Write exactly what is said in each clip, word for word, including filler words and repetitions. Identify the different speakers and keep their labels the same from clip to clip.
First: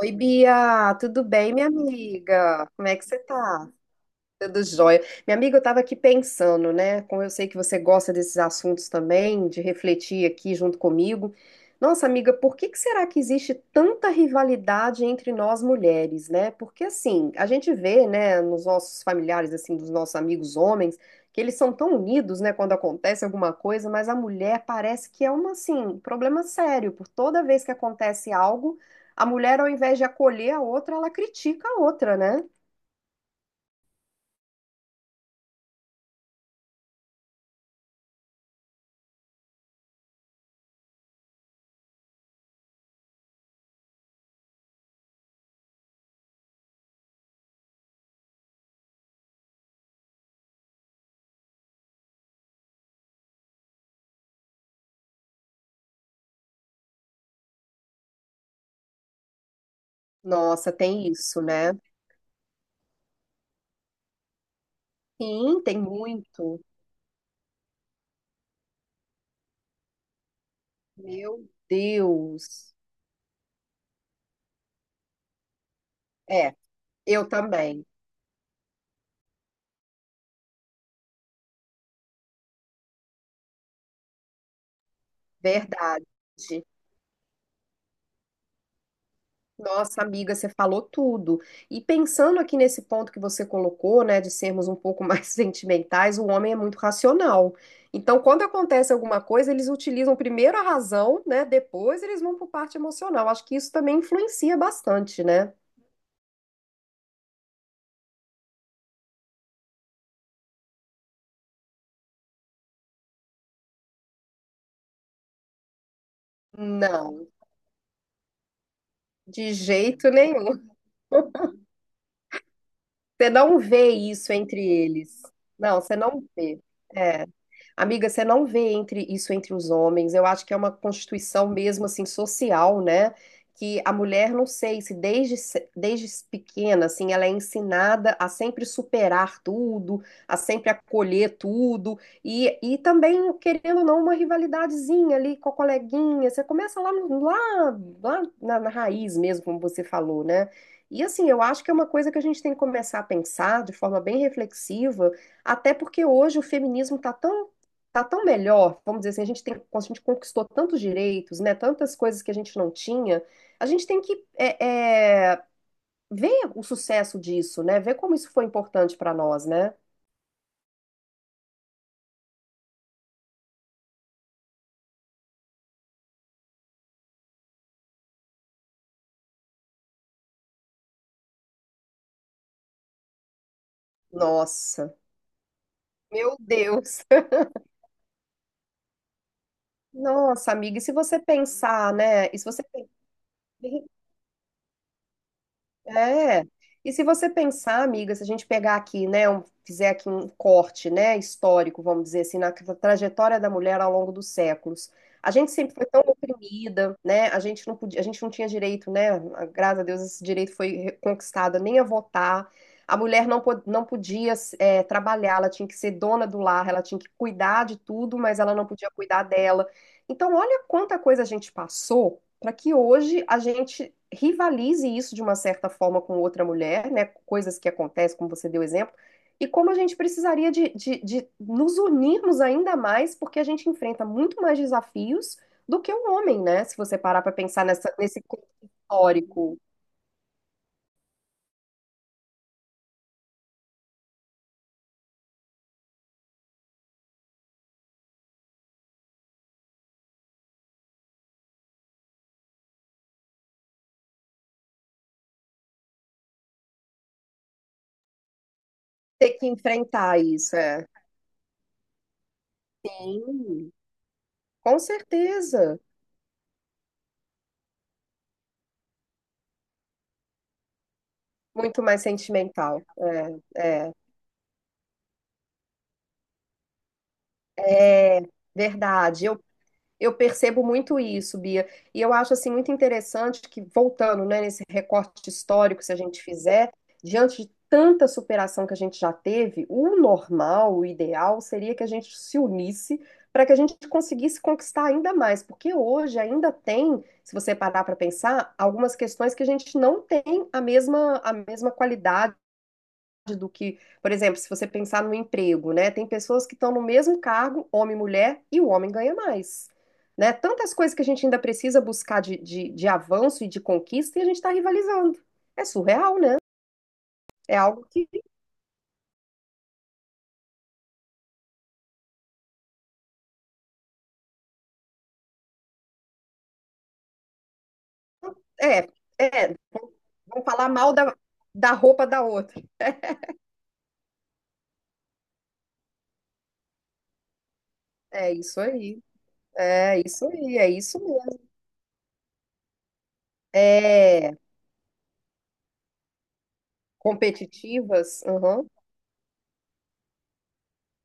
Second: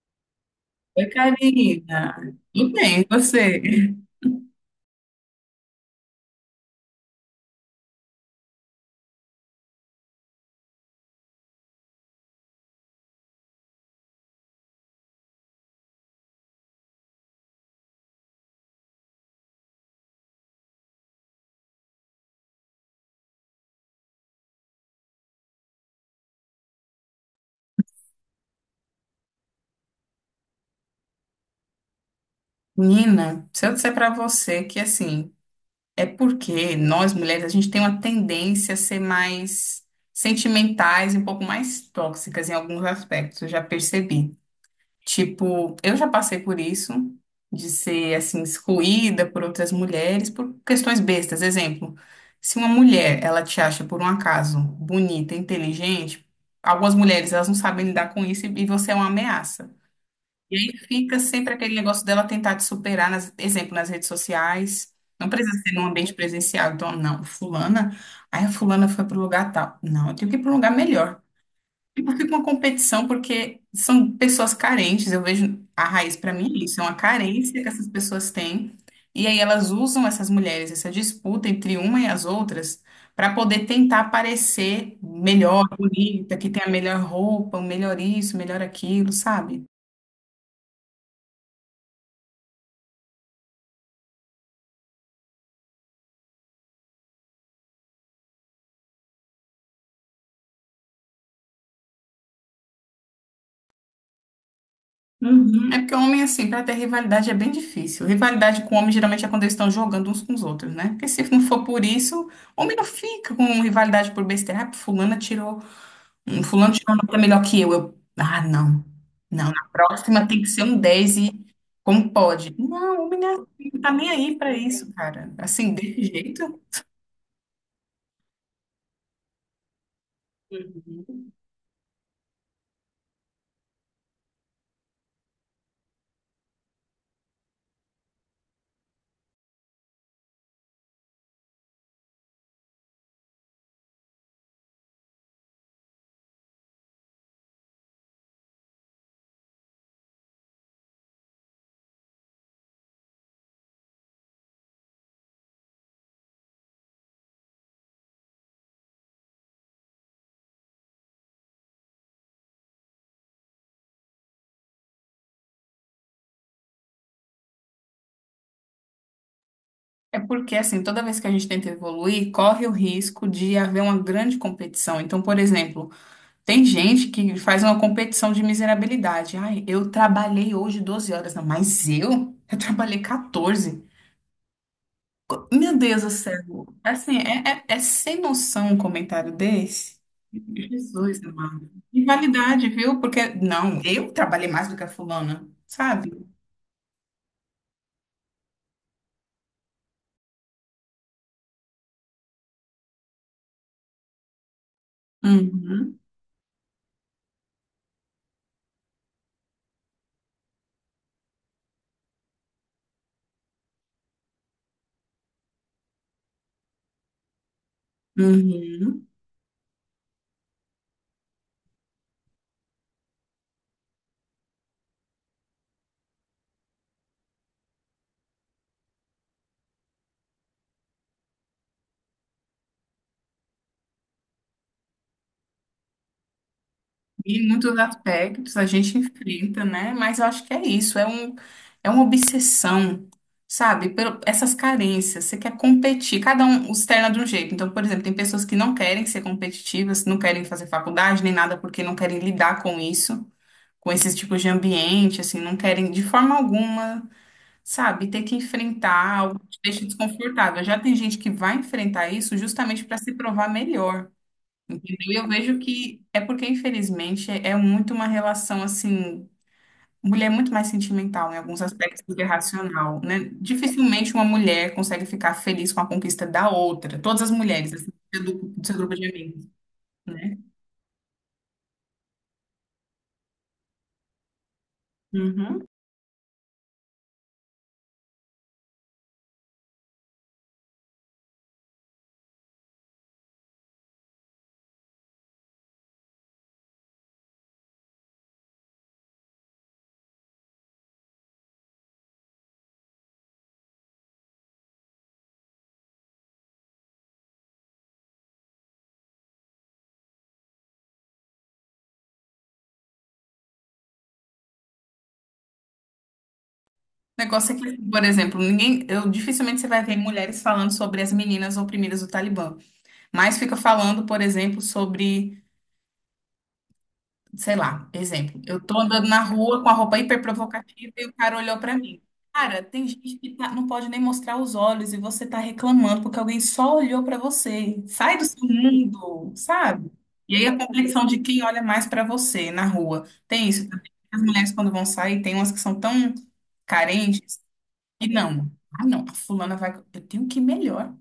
Speaker 1: Oi, Bia,
Speaker 2: Oi,
Speaker 1: tudo bem, minha
Speaker 2: Karina.
Speaker 1: amiga?
Speaker 2: Tudo
Speaker 1: Como é
Speaker 2: bem,
Speaker 1: que
Speaker 2: e
Speaker 1: você
Speaker 2: você?
Speaker 1: tá? Tudo jóia. Minha amiga, eu estava aqui pensando, né? Como eu sei que você gosta desses assuntos também, de refletir aqui junto comigo. Nossa, amiga, por que que será que existe tanta rivalidade entre nós mulheres, né? Porque assim, a gente vê, né, nos nossos familiares, assim, dos nossos amigos homens, que eles são tão unidos, né, quando acontece alguma coisa, mas a mulher parece que é uma, assim, um problema sério, por toda vez que acontece algo, a mulher, ao invés de acolher a outra, ela critica a outra, né?
Speaker 2: Nina, se eu disser pra você que assim, é porque nós mulheres a gente tem uma tendência a ser mais sentimentais e um pouco mais tóxicas em alguns aspectos, eu já percebi. Tipo, eu já passei por isso, de ser assim excluída por outras mulheres por questões bestas. Exemplo, se uma mulher, ela te acha por um acaso bonita, inteligente, algumas mulheres elas não sabem lidar com isso e e você é uma ameaça. E
Speaker 1: Nossa,
Speaker 2: aí
Speaker 1: tem
Speaker 2: fica
Speaker 1: isso,
Speaker 2: sempre
Speaker 1: né?
Speaker 2: aquele negócio dela tentar te superar, nas, exemplo, nas redes sociais. Não precisa
Speaker 1: Sim,
Speaker 2: ser
Speaker 1: tem
Speaker 2: num ambiente
Speaker 1: muito.
Speaker 2: presencial. Então, não, fulana, aí a fulana foi para o lugar tal. Não, eu tenho que ir para um lugar melhor.
Speaker 1: Meu
Speaker 2: Tipo, fica uma
Speaker 1: Deus.
Speaker 2: competição porque são pessoas carentes. Eu vejo a raiz para mim
Speaker 1: É,
Speaker 2: é isso, é uma
Speaker 1: eu
Speaker 2: carência que
Speaker 1: também.
Speaker 2: essas pessoas têm. E aí elas usam essas mulheres, essa disputa entre uma e as outras, para poder tentar parecer melhor,
Speaker 1: Verdade.
Speaker 2: bonita, que tem a melhor roupa, o melhor isso, o melhor aquilo, sabe?
Speaker 1: Nossa, amiga, você falou tudo. E pensando aqui nesse ponto que você colocou, né, de sermos um pouco mais sentimentais, o homem é muito racional. Então, quando acontece alguma coisa, eles utilizam primeiro a razão, né, depois eles vão para parte emocional. Acho que isso também influencia bastante, né?
Speaker 2: Uhum. É porque homem, assim, pra ter rivalidade é bem difícil. Rivalidade com homem geralmente é quando eles estão jogando uns com os outros, né? Porque se não for por isso, homem não fica com rivalidade por besteira. Ah, fulana tirou, hum, fulano tirou um nota
Speaker 1: Não,
Speaker 2: melhor que eu. Eu, ah, não. Não,
Speaker 1: de
Speaker 2: na
Speaker 1: jeito
Speaker 2: próxima tem que ser
Speaker 1: nenhum.
Speaker 2: um dez e como pode? Não, homem não
Speaker 1: Você
Speaker 2: é
Speaker 1: não
Speaker 2: assim, não
Speaker 1: vê
Speaker 2: tá nem
Speaker 1: isso
Speaker 2: aí pra
Speaker 1: entre
Speaker 2: isso,
Speaker 1: eles.
Speaker 2: cara. Assim,
Speaker 1: Não, você
Speaker 2: desse
Speaker 1: não
Speaker 2: jeito.
Speaker 1: vê. É. Amiga, você não vê entre isso entre os homens. Eu acho que é uma constituição mesmo assim social, né? Que a mulher, não sei, se desde, se- desde pequena, assim, ela é ensinada a sempre superar tudo, a sempre acolher tudo, e, e também, querendo ou não, uma rivalidadezinha ali com a coleguinha. Você começa lá, no- lá, lá na na raiz mesmo, como você falou, né? E assim, eu acho que é uma coisa que a gente tem que começar a pensar de forma bem reflexiva, até porque hoje o feminismo está tão, tá tão melhor, vamos dizer assim, a gente tem, a gente conquistou tantos direitos, né, tantas coisas que a gente não tinha, a gente tem que é, é, ver o sucesso disso, né, ver como isso foi importante para nós, né?
Speaker 2: É porque, assim, toda vez que a gente tenta evoluir, corre o risco de haver uma grande competição. Então, por exemplo, tem gente que faz uma competição de miserabilidade. Ai, eu trabalhei hoje doze horas. Não, mas eu? Eu trabalhei quatorze.
Speaker 1: Nossa,
Speaker 2: Meu Deus do
Speaker 1: meu
Speaker 2: céu.
Speaker 1: Deus.
Speaker 2: Assim, é, é, é sem noção um comentário desse.
Speaker 1: Nossa, amiga, e se você
Speaker 2: Jesus, amado.
Speaker 1: pensar, né? E se você
Speaker 2: Rivalidade, viu? Porque, não, eu trabalhei mais do que a fulana, sabe?
Speaker 1: é. E se você pensar, amiga, se a gente pegar aqui, né, um- fizer aqui um corte, né, histórico, vamos dizer assim, na tra- trajetória da mulher ao longo dos séculos, a gente sempre foi
Speaker 2: Uhum,
Speaker 1: tão oprimida, né? A gente não podia, a gente não tinha direito, né? Graças a Deus esse direito foi conquistado, nem a votar. A mulher não, po- não podia é, trabalhar, ela tinha que ser dona do lar, ela tinha que cuidar de tudo, mas ela não podia
Speaker 2: uhum.
Speaker 1: cuidar dela. Então, olha quanta coisa a gente passou para que hoje a gente rivalize isso de uma certa forma com outra mulher, né? Coisas que acontecem, como você deu exemplo, e como a gente precisaria de, de, de nos unirmos ainda mais, porque a gente enfrenta muito mais desafios do que o homem, né? Se você parar para
Speaker 2: E
Speaker 1: pensar
Speaker 2: muitos
Speaker 1: nessa, nesse
Speaker 2: aspectos a
Speaker 1: contexto
Speaker 2: gente
Speaker 1: histórico,
Speaker 2: enfrenta, né? Mas eu acho que é isso, é um, é uma obsessão, sabe? Pelo, essas carências, você quer competir, cada um externa de um jeito. Então, por exemplo, tem pessoas que não querem ser competitivas, não querem fazer faculdade nem nada porque não querem lidar com isso, com esses tipos de ambiente, assim, não querem de forma alguma, sabe? Ter que enfrentar
Speaker 1: ter
Speaker 2: algo
Speaker 1: que
Speaker 2: que te deixa
Speaker 1: enfrentar isso,
Speaker 2: desconfortável. Já
Speaker 1: é.
Speaker 2: tem gente que vai enfrentar isso justamente para se provar
Speaker 1: Sim.
Speaker 2: melhor.
Speaker 1: Com
Speaker 2: Entendeu? E eu vejo
Speaker 1: certeza,
Speaker 2: que é porque, infelizmente, é muito uma relação assim. Mulher é muito mais sentimental em alguns
Speaker 1: muito mais
Speaker 2: aspectos do que
Speaker 1: sentimental.
Speaker 2: racional, né?
Speaker 1: É,
Speaker 2: Dificilmente uma mulher consegue ficar feliz com a conquista da outra. Todas as mulheres, assim,
Speaker 1: é, é
Speaker 2: do, do seu grupo de
Speaker 1: verdade. Eu
Speaker 2: amigos,
Speaker 1: Eu
Speaker 2: né?
Speaker 1: percebo muito isso, Bia, e eu acho assim muito interessante que voltando, né, nesse recorte
Speaker 2: Uhum. O
Speaker 1: histórico, se a gente fizer, diante de tanta superação que a gente já teve, o normal, o ideal seria que a gente se unisse para que a gente conseguisse conquistar ainda mais, porque hoje ainda tem, se você parar para pensar, algumas questões que a gente não tem a mesma a mesma qualidade do que, por exemplo, se você pensar no emprego, né? Tem pessoas que estão no mesmo cargo, homem e mulher, e o homem ganha mais. Né? Tantas coisas que a gente ainda precisa buscar de, de, de avanço e de conquista e a gente está rivalizando. É surreal, né? É
Speaker 2: negócio é que,
Speaker 1: algo
Speaker 2: assim, por
Speaker 1: que.
Speaker 2: exemplo, ninguém, eu dificilmente você vai ver mulheres falando sobre as meninas oprimidas do Talibã, mas fica falando, por exemplo, sobre sei lá, exemplo, eu tô
Speaker 1: É,
Speaker 2: andando na
Speaker 1: é.
Speaker 2: rua com a roupa hiper
Speaker 1: Vão falar mal
Speaker 2: provocativa e
Speaker 1: da,
Speaker 2: o cara olhou
Speaker 1: da
Speaker 2: pra mim.
Speaker 1: roupa da outra.
Speaker 2: Cara, tem gente que tá- não pode nem mostrar os olhos e você tá reclamando porque alguém só olhou pra você. Sai do
Speaker 1: É
Speaker 2: seu
Speaker 1: isso aí.
Speaker 2: mundo, sabe?
Speaker 1: É isso
Speaker 2: E aí
Speaker 1: aí.
Speaker 2: a
Speaker 1: É isso
Speaker 2: competição de
Speaker 1: mesmo.
Speaker 2: quem olha mais pra você na rua. Tem isso também. As
Speaker 1: É.
Speaker 2: mulheres quando vão sair, tem umas que são tão carentes e
Speaker 1: Competitivas.
Speaker 2: não.
Speaker 1: Uhum.
Speaker 2: Ah, não, a fulana vai, eu tenho que ir melhor.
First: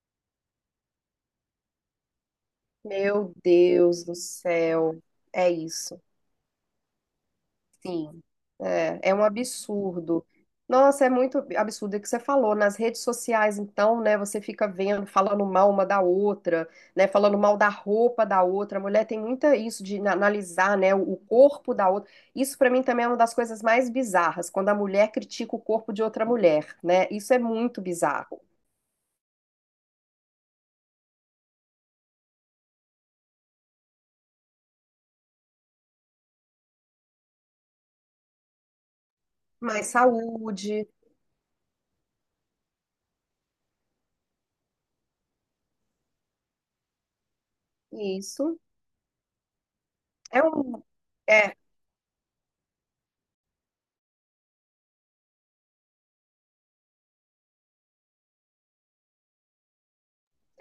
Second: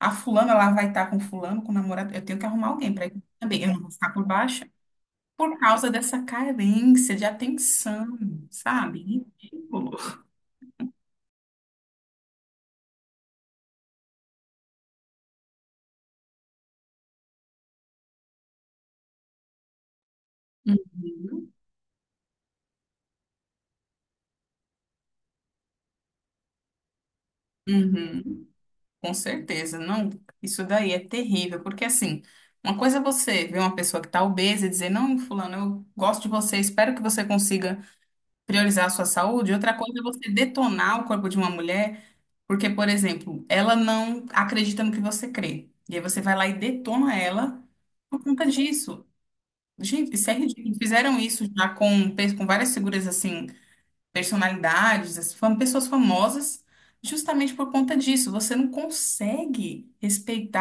Speaker 2: A fulana lá vai estar com fulano, com o namorado, eu tenho que arrumar alguém pra ir
Speaker 1: Meu
Speaker 2: também. Eu não vou
Speaker 1: Deus
Speaker 2: ficar
Speaker 1: do
Speaker 2: por baixo
Speaker 1: céu. É
Speaker 2: por causa
Speaker 1: isso.
Speaker 2: dessa carência de atenção,
Speaker 1: Sim, é, é um
Speaker 2: sabe? Ridículo.
Speaker 1: absurdo. Nossa, é muito absurdo. É o que você falou. Nas redes sociais, então, né, você fica vendo, falando mal uma da outra, né, falando mal da roupa da outra. A mulher tem muita isso de na- analisar, né, o o
Speaker 2: Uhum.
Speaker 1: corpo da outra. Isso pra mim também é uma das coisas mais bizarras, quando a mulher critica o corpo de outra mulher, né? Isso é muito bizarro.
Speaker 2: Uhum. Com certeza, não. Isso daí é terrível, porque assim, uma coisa é você ver uma pessoa que está obesa e dizer, não, fulano, eu gosto de você, espero que você consiga priorizar a sua saúde. Outra
Speaker 1: Mais
Speaker 2: coisa é você
Speaker 1: saúde,
Speaker 2: detonar o corpo de uma mulher, porque, por exemplo, ela não acredita no que você crê. E aí você vai lá e detona ela por conta
Speaker 1: isso.
Speaker 2: disso. Gente, isso é
Speaker 1: É um,
Speaker 2: Fizeram isso
Speaker 1: é,
Speaker 2: já com, pe- com várias figuras, assim, personalidades, as fam- pessoas famosas, justamente por conta disso. Você não consegue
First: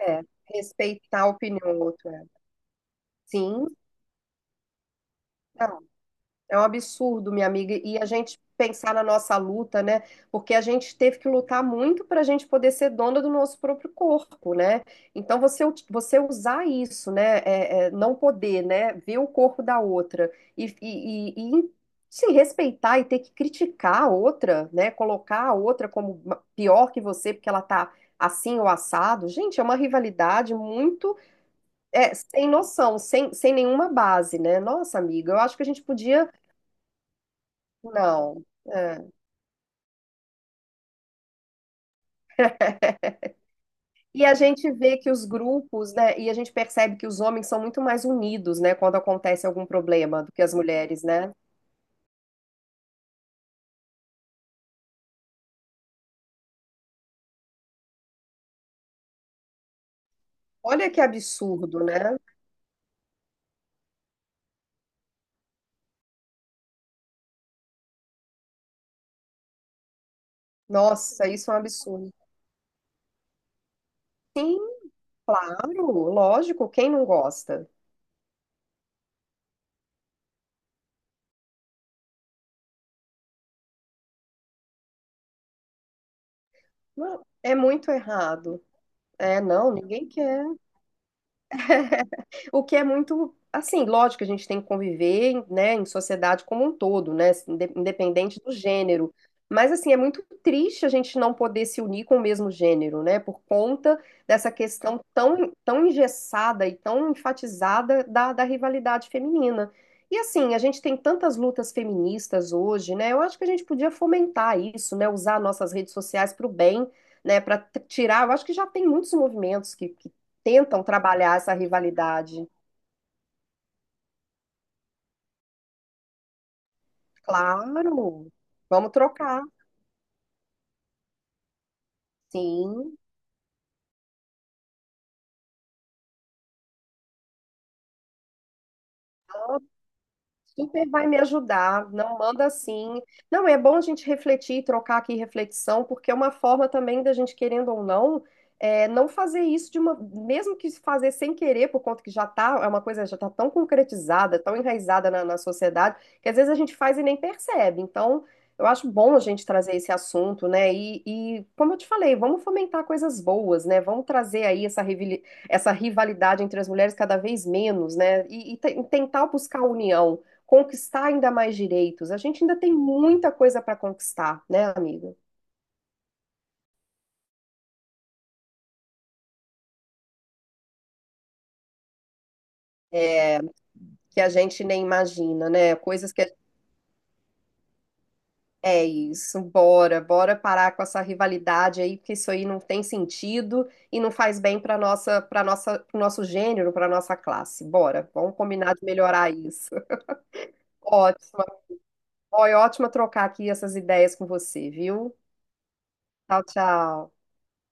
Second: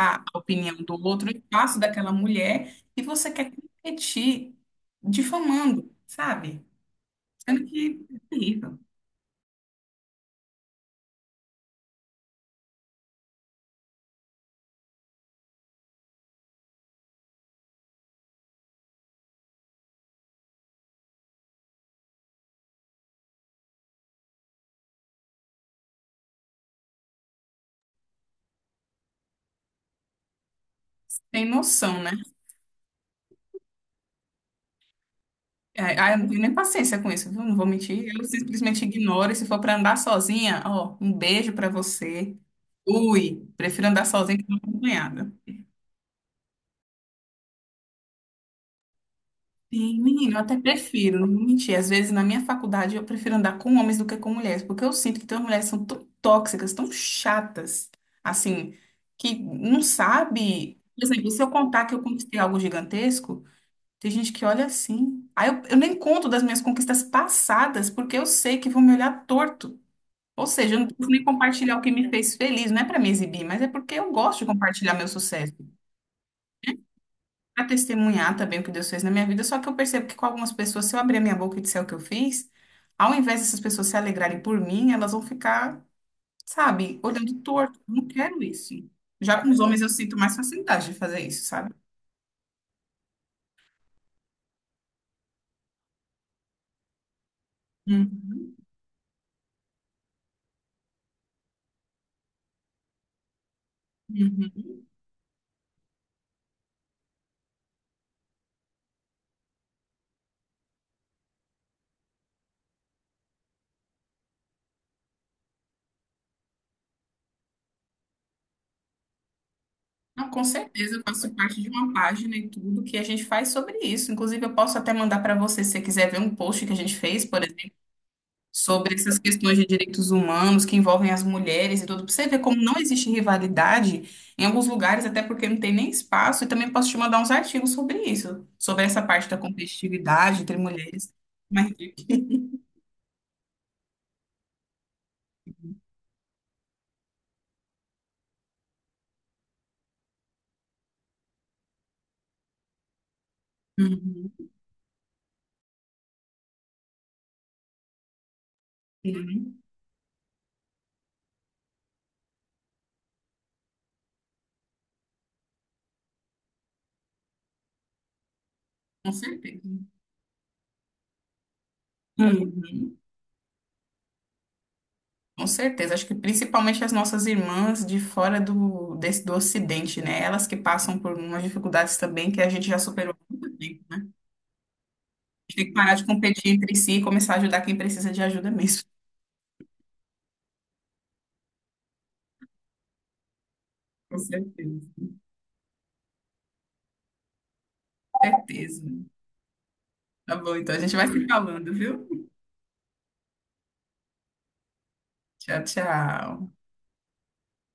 Speaker 1: é,
Speaker 2: a opinião do
Speaker 1: respeitar a
Speaker 2: outro, o
Speaker 1: opinião
Speaker 2: espaço
Speaker 1: do outro.
Speaker 2: daquela
Speaker 1: É.
Speaker 2: mulher, e você quer
Speaker 1: Sim,
Speaker 2: competir difamando,
Speaker 1: é um
Speaker 2: sabe?
Speaker 1: absurdo, minha
Speaker 2: Sendo
Speaker 1: amiga, e a
Speaker 2: que é
Speaker 1: gente
Speaker 2: terrível.
Speaker 1: pensar na nossa luta, né? Porque a gente teve que lutar muito para a gente poder ser dona do nosso próprio corpo, né? Então você, ut- você usar isso, né? É, é, não poder, né? Ver o corpo da outra e, e, e- e se respeitar e ter que criticar a outra, né? Colocar a outra como ma- pior que você porque ela tá assim ou assado. Gente, é uma rivalidade muito
Speaker 2: Tem noção, né?
Speaker 1: é, sem noção, sem, sem nenhuma base, né? Nossa, amiga, eu acho que a gente
Speaker 2: É, ah, eu não
Speaker 1: podia
Speaker 2: tenho nem paciência com isso, viu? Não vou mentir. Eu
Speaker 1: não.
Speaker 2: simplesmente
Speaker 1: É.
Speaker 2: ignoro. E se for pra andar sozinha, ó, um beijo pra você. Ui, prefiro andar
Speaker 1: E a
Speaker 2: sozinha que não
Speaker 1: gente vê que os
Speaker 2: acompanhada.
Speaker 1: grupos, né, e a gente percebe que os homens são muito mais unidos, né, quando acontece algum
Speaker 2: Sim,
Speaker 1: problema do
Speaker 2: menino, eu
Speaker 1: que as
Speaker 2: até
Speaker 1: mulheres,
Speaker 2: prefiro,
Speaker 1: né?
Speaker 2: não vou mentir. Às vezes na minha faculdade eu prefiro andar com homens do que com mulheres, porque eu sinto que tem umas mulheres que são tão tóxicas, tão chatas, assim, que não sabe.
Speaker 1: Olha que
Speaker 2: Por exemplo, se eu
Speaker 1: absurdo,
Speaker 2: contar
Speaker 1: né?
Speaker 2: que eu conquistei algo gigantesco, tem gente que olha assim. Aí eu, eu nem conto das minhas conquistas passadas, porque eu sei que vão me olhar torto. Ou seja, eu não preciso nem
Speaker 1: Nossa, isso é um
Speaker 2: compartilhar o que me
Speaker 1: absurdo.
Speaker 2: fez feliz, não é para me exibir, mas é porque eu gosto de compartilhar meu sucesso
Speaker 1: Claro, lógico, quem não
Speaker 2: para
Speaker 1: gosta?
Speaker 2: testemunhar também o que Deus fez na minha vida, só que eu percebo que com algumas pessoas, se eu abrir a minha boca e disser o que eu fiz, ao invés dessas pessoas se alegrarem por mim, elas vão ficar, sabe,
Speaker 1: Não,
Speaker 2: olhando
Speaker 1: é
Speaker 2: torto.
Speaker 1: muito
Speaker 2: Eu não quero
Speaker 1: errado.
Speaker 2: isso.
Speaker 1: É,
Speaker 2: Já com os
Speaker 1: não,
Speaker 2: homens eu
Speaker 1: ninguém
Speaker 2: sinto mais
Speaker 1: quer.
Speaker 2: facilidade de fazer isso, sabe?
Speaker 1: O que é muito, assim, lógico que a gente tem que conviver, né, em sociedade como um todo, né, inde- independente do
Speaker 2: Uhum,
Speaker 1: gênero. Mas, assim, é muito triste a gente não poder se unir com o mesmo gênero, né, por conta dessa
Speaker 2: uhum.
Speaker 1: questão tão, tão engessada e tão enfatizada da, da rivalidade feminina. E, assim, a gente tem tantas lutas feministas hoje, né, eu acho que a gente podia fomentar isso, né, usar nossas redes sociais para o bem, né, para tirar. Eu acho que já tem muitos movimentos que que
Speaker 2: Não, com
Speaker 1: tentam
Speaker 2: certeza, eu faço
Speaker 1: trabalhar essa
Speaker 2: parte de uma página
Speaker 1: rivalidade.
Speaker 2: e tudo que a gente faz sobre isso. Inclusive, eu posso até mandar para você, se você quiser ver um post que a gente fez, por exemplo
Speaker 1: Claro, vamos
Speaker 2: sobre essas
Speaker 1: trocar.
Speaker 2: questões de direitos humanos que envolvem as mulheres e tudo, pra você ver como não
Speaker 1: Sim.
Speaker 2: existe rivalidade em alguns lugares, até porque não tem nem espaço, e também posso te mandar uns artigos sobre isso, sobre essa parte da competitividade entre
Speaker 1: Super vai
Speaker 2: mulheres.
Speaker 1: me
Speaker 2: Mas,
Speaker 1: ajudar, não manda assim. Não, é bom a gente refletir, trocar aqui reflexão, porque é uma forma também da gente, querendo ou não, é, não fazer isso de uma, mesmo que fazer sem querer, por conta que já tá, é uma coisa já tá tão
Speaker 2: uhum.
Speaker 1: concretizada, tão enraizada na, na sociedade, que às vezes a gente faz e nem percebe. Então, eu acho bom a gente
Speaker 2: Uhum.
Speaker 1: trazer esse assunto, né? E, e como eu te falei, vamos fomentar coisas boas, né? Vamos trazer aí essa rivali- essa rivalidade entre as mulheres cada vez menos, né? E, e te-
Speaker 2: Com
Speaker 1: tentar buscar a
Speaker 2: certeza.
Speaker 1: união conquistar ainda mais direitos. A gente ainda tem
Speaker 2: Uhum.
Speaker 1: muita coisa para conquistar, né, amiga?
Speaker 2: Com certeza. Acho que principalmente as nossas irmãs de fora do, desse, do Ocidente, né? Elas que passam por umas dificuldades também que a gente já superou há
Speaker 1: É,
Speaker 2: muito tempo, né?
Speaker 1: que a gente nem imagina,
Speaker 2: A gente tem que
Speaker 1: né?
Speaker 2: parar de
Speaker 1: Coisas que a-
Speaker 2: competir entre si e começar a ajudar quem precisa de ajuda
Speaker 1: é
Speaker 2: mesmo.
Speaker 1: isso. Bora, bora parar com essa rivalidade aí, porque isso aí não tem sentido e não
Speaker 2: Com
Speaker 1: faz bem para
Speaker 2: certeza.
Speaker 1: nossa, para nossa, pro nosso gênero, para nossa classe. Bora, vamos combinar
Speaker 2: Certeza.
Speaker 1: de melhorar isso.
Speaker 2: Tá bom, então a gente vai se
Speaker 1: Ótima.
Speaker 2: falando, viu?
Speaker 1: Foi ótimo trocar aqui essas ideias com você, viu?
Speaker 2: Tchau,
Speaker 1: Tchau,
Speaker 2: tchau.
Speaker 1: tchau.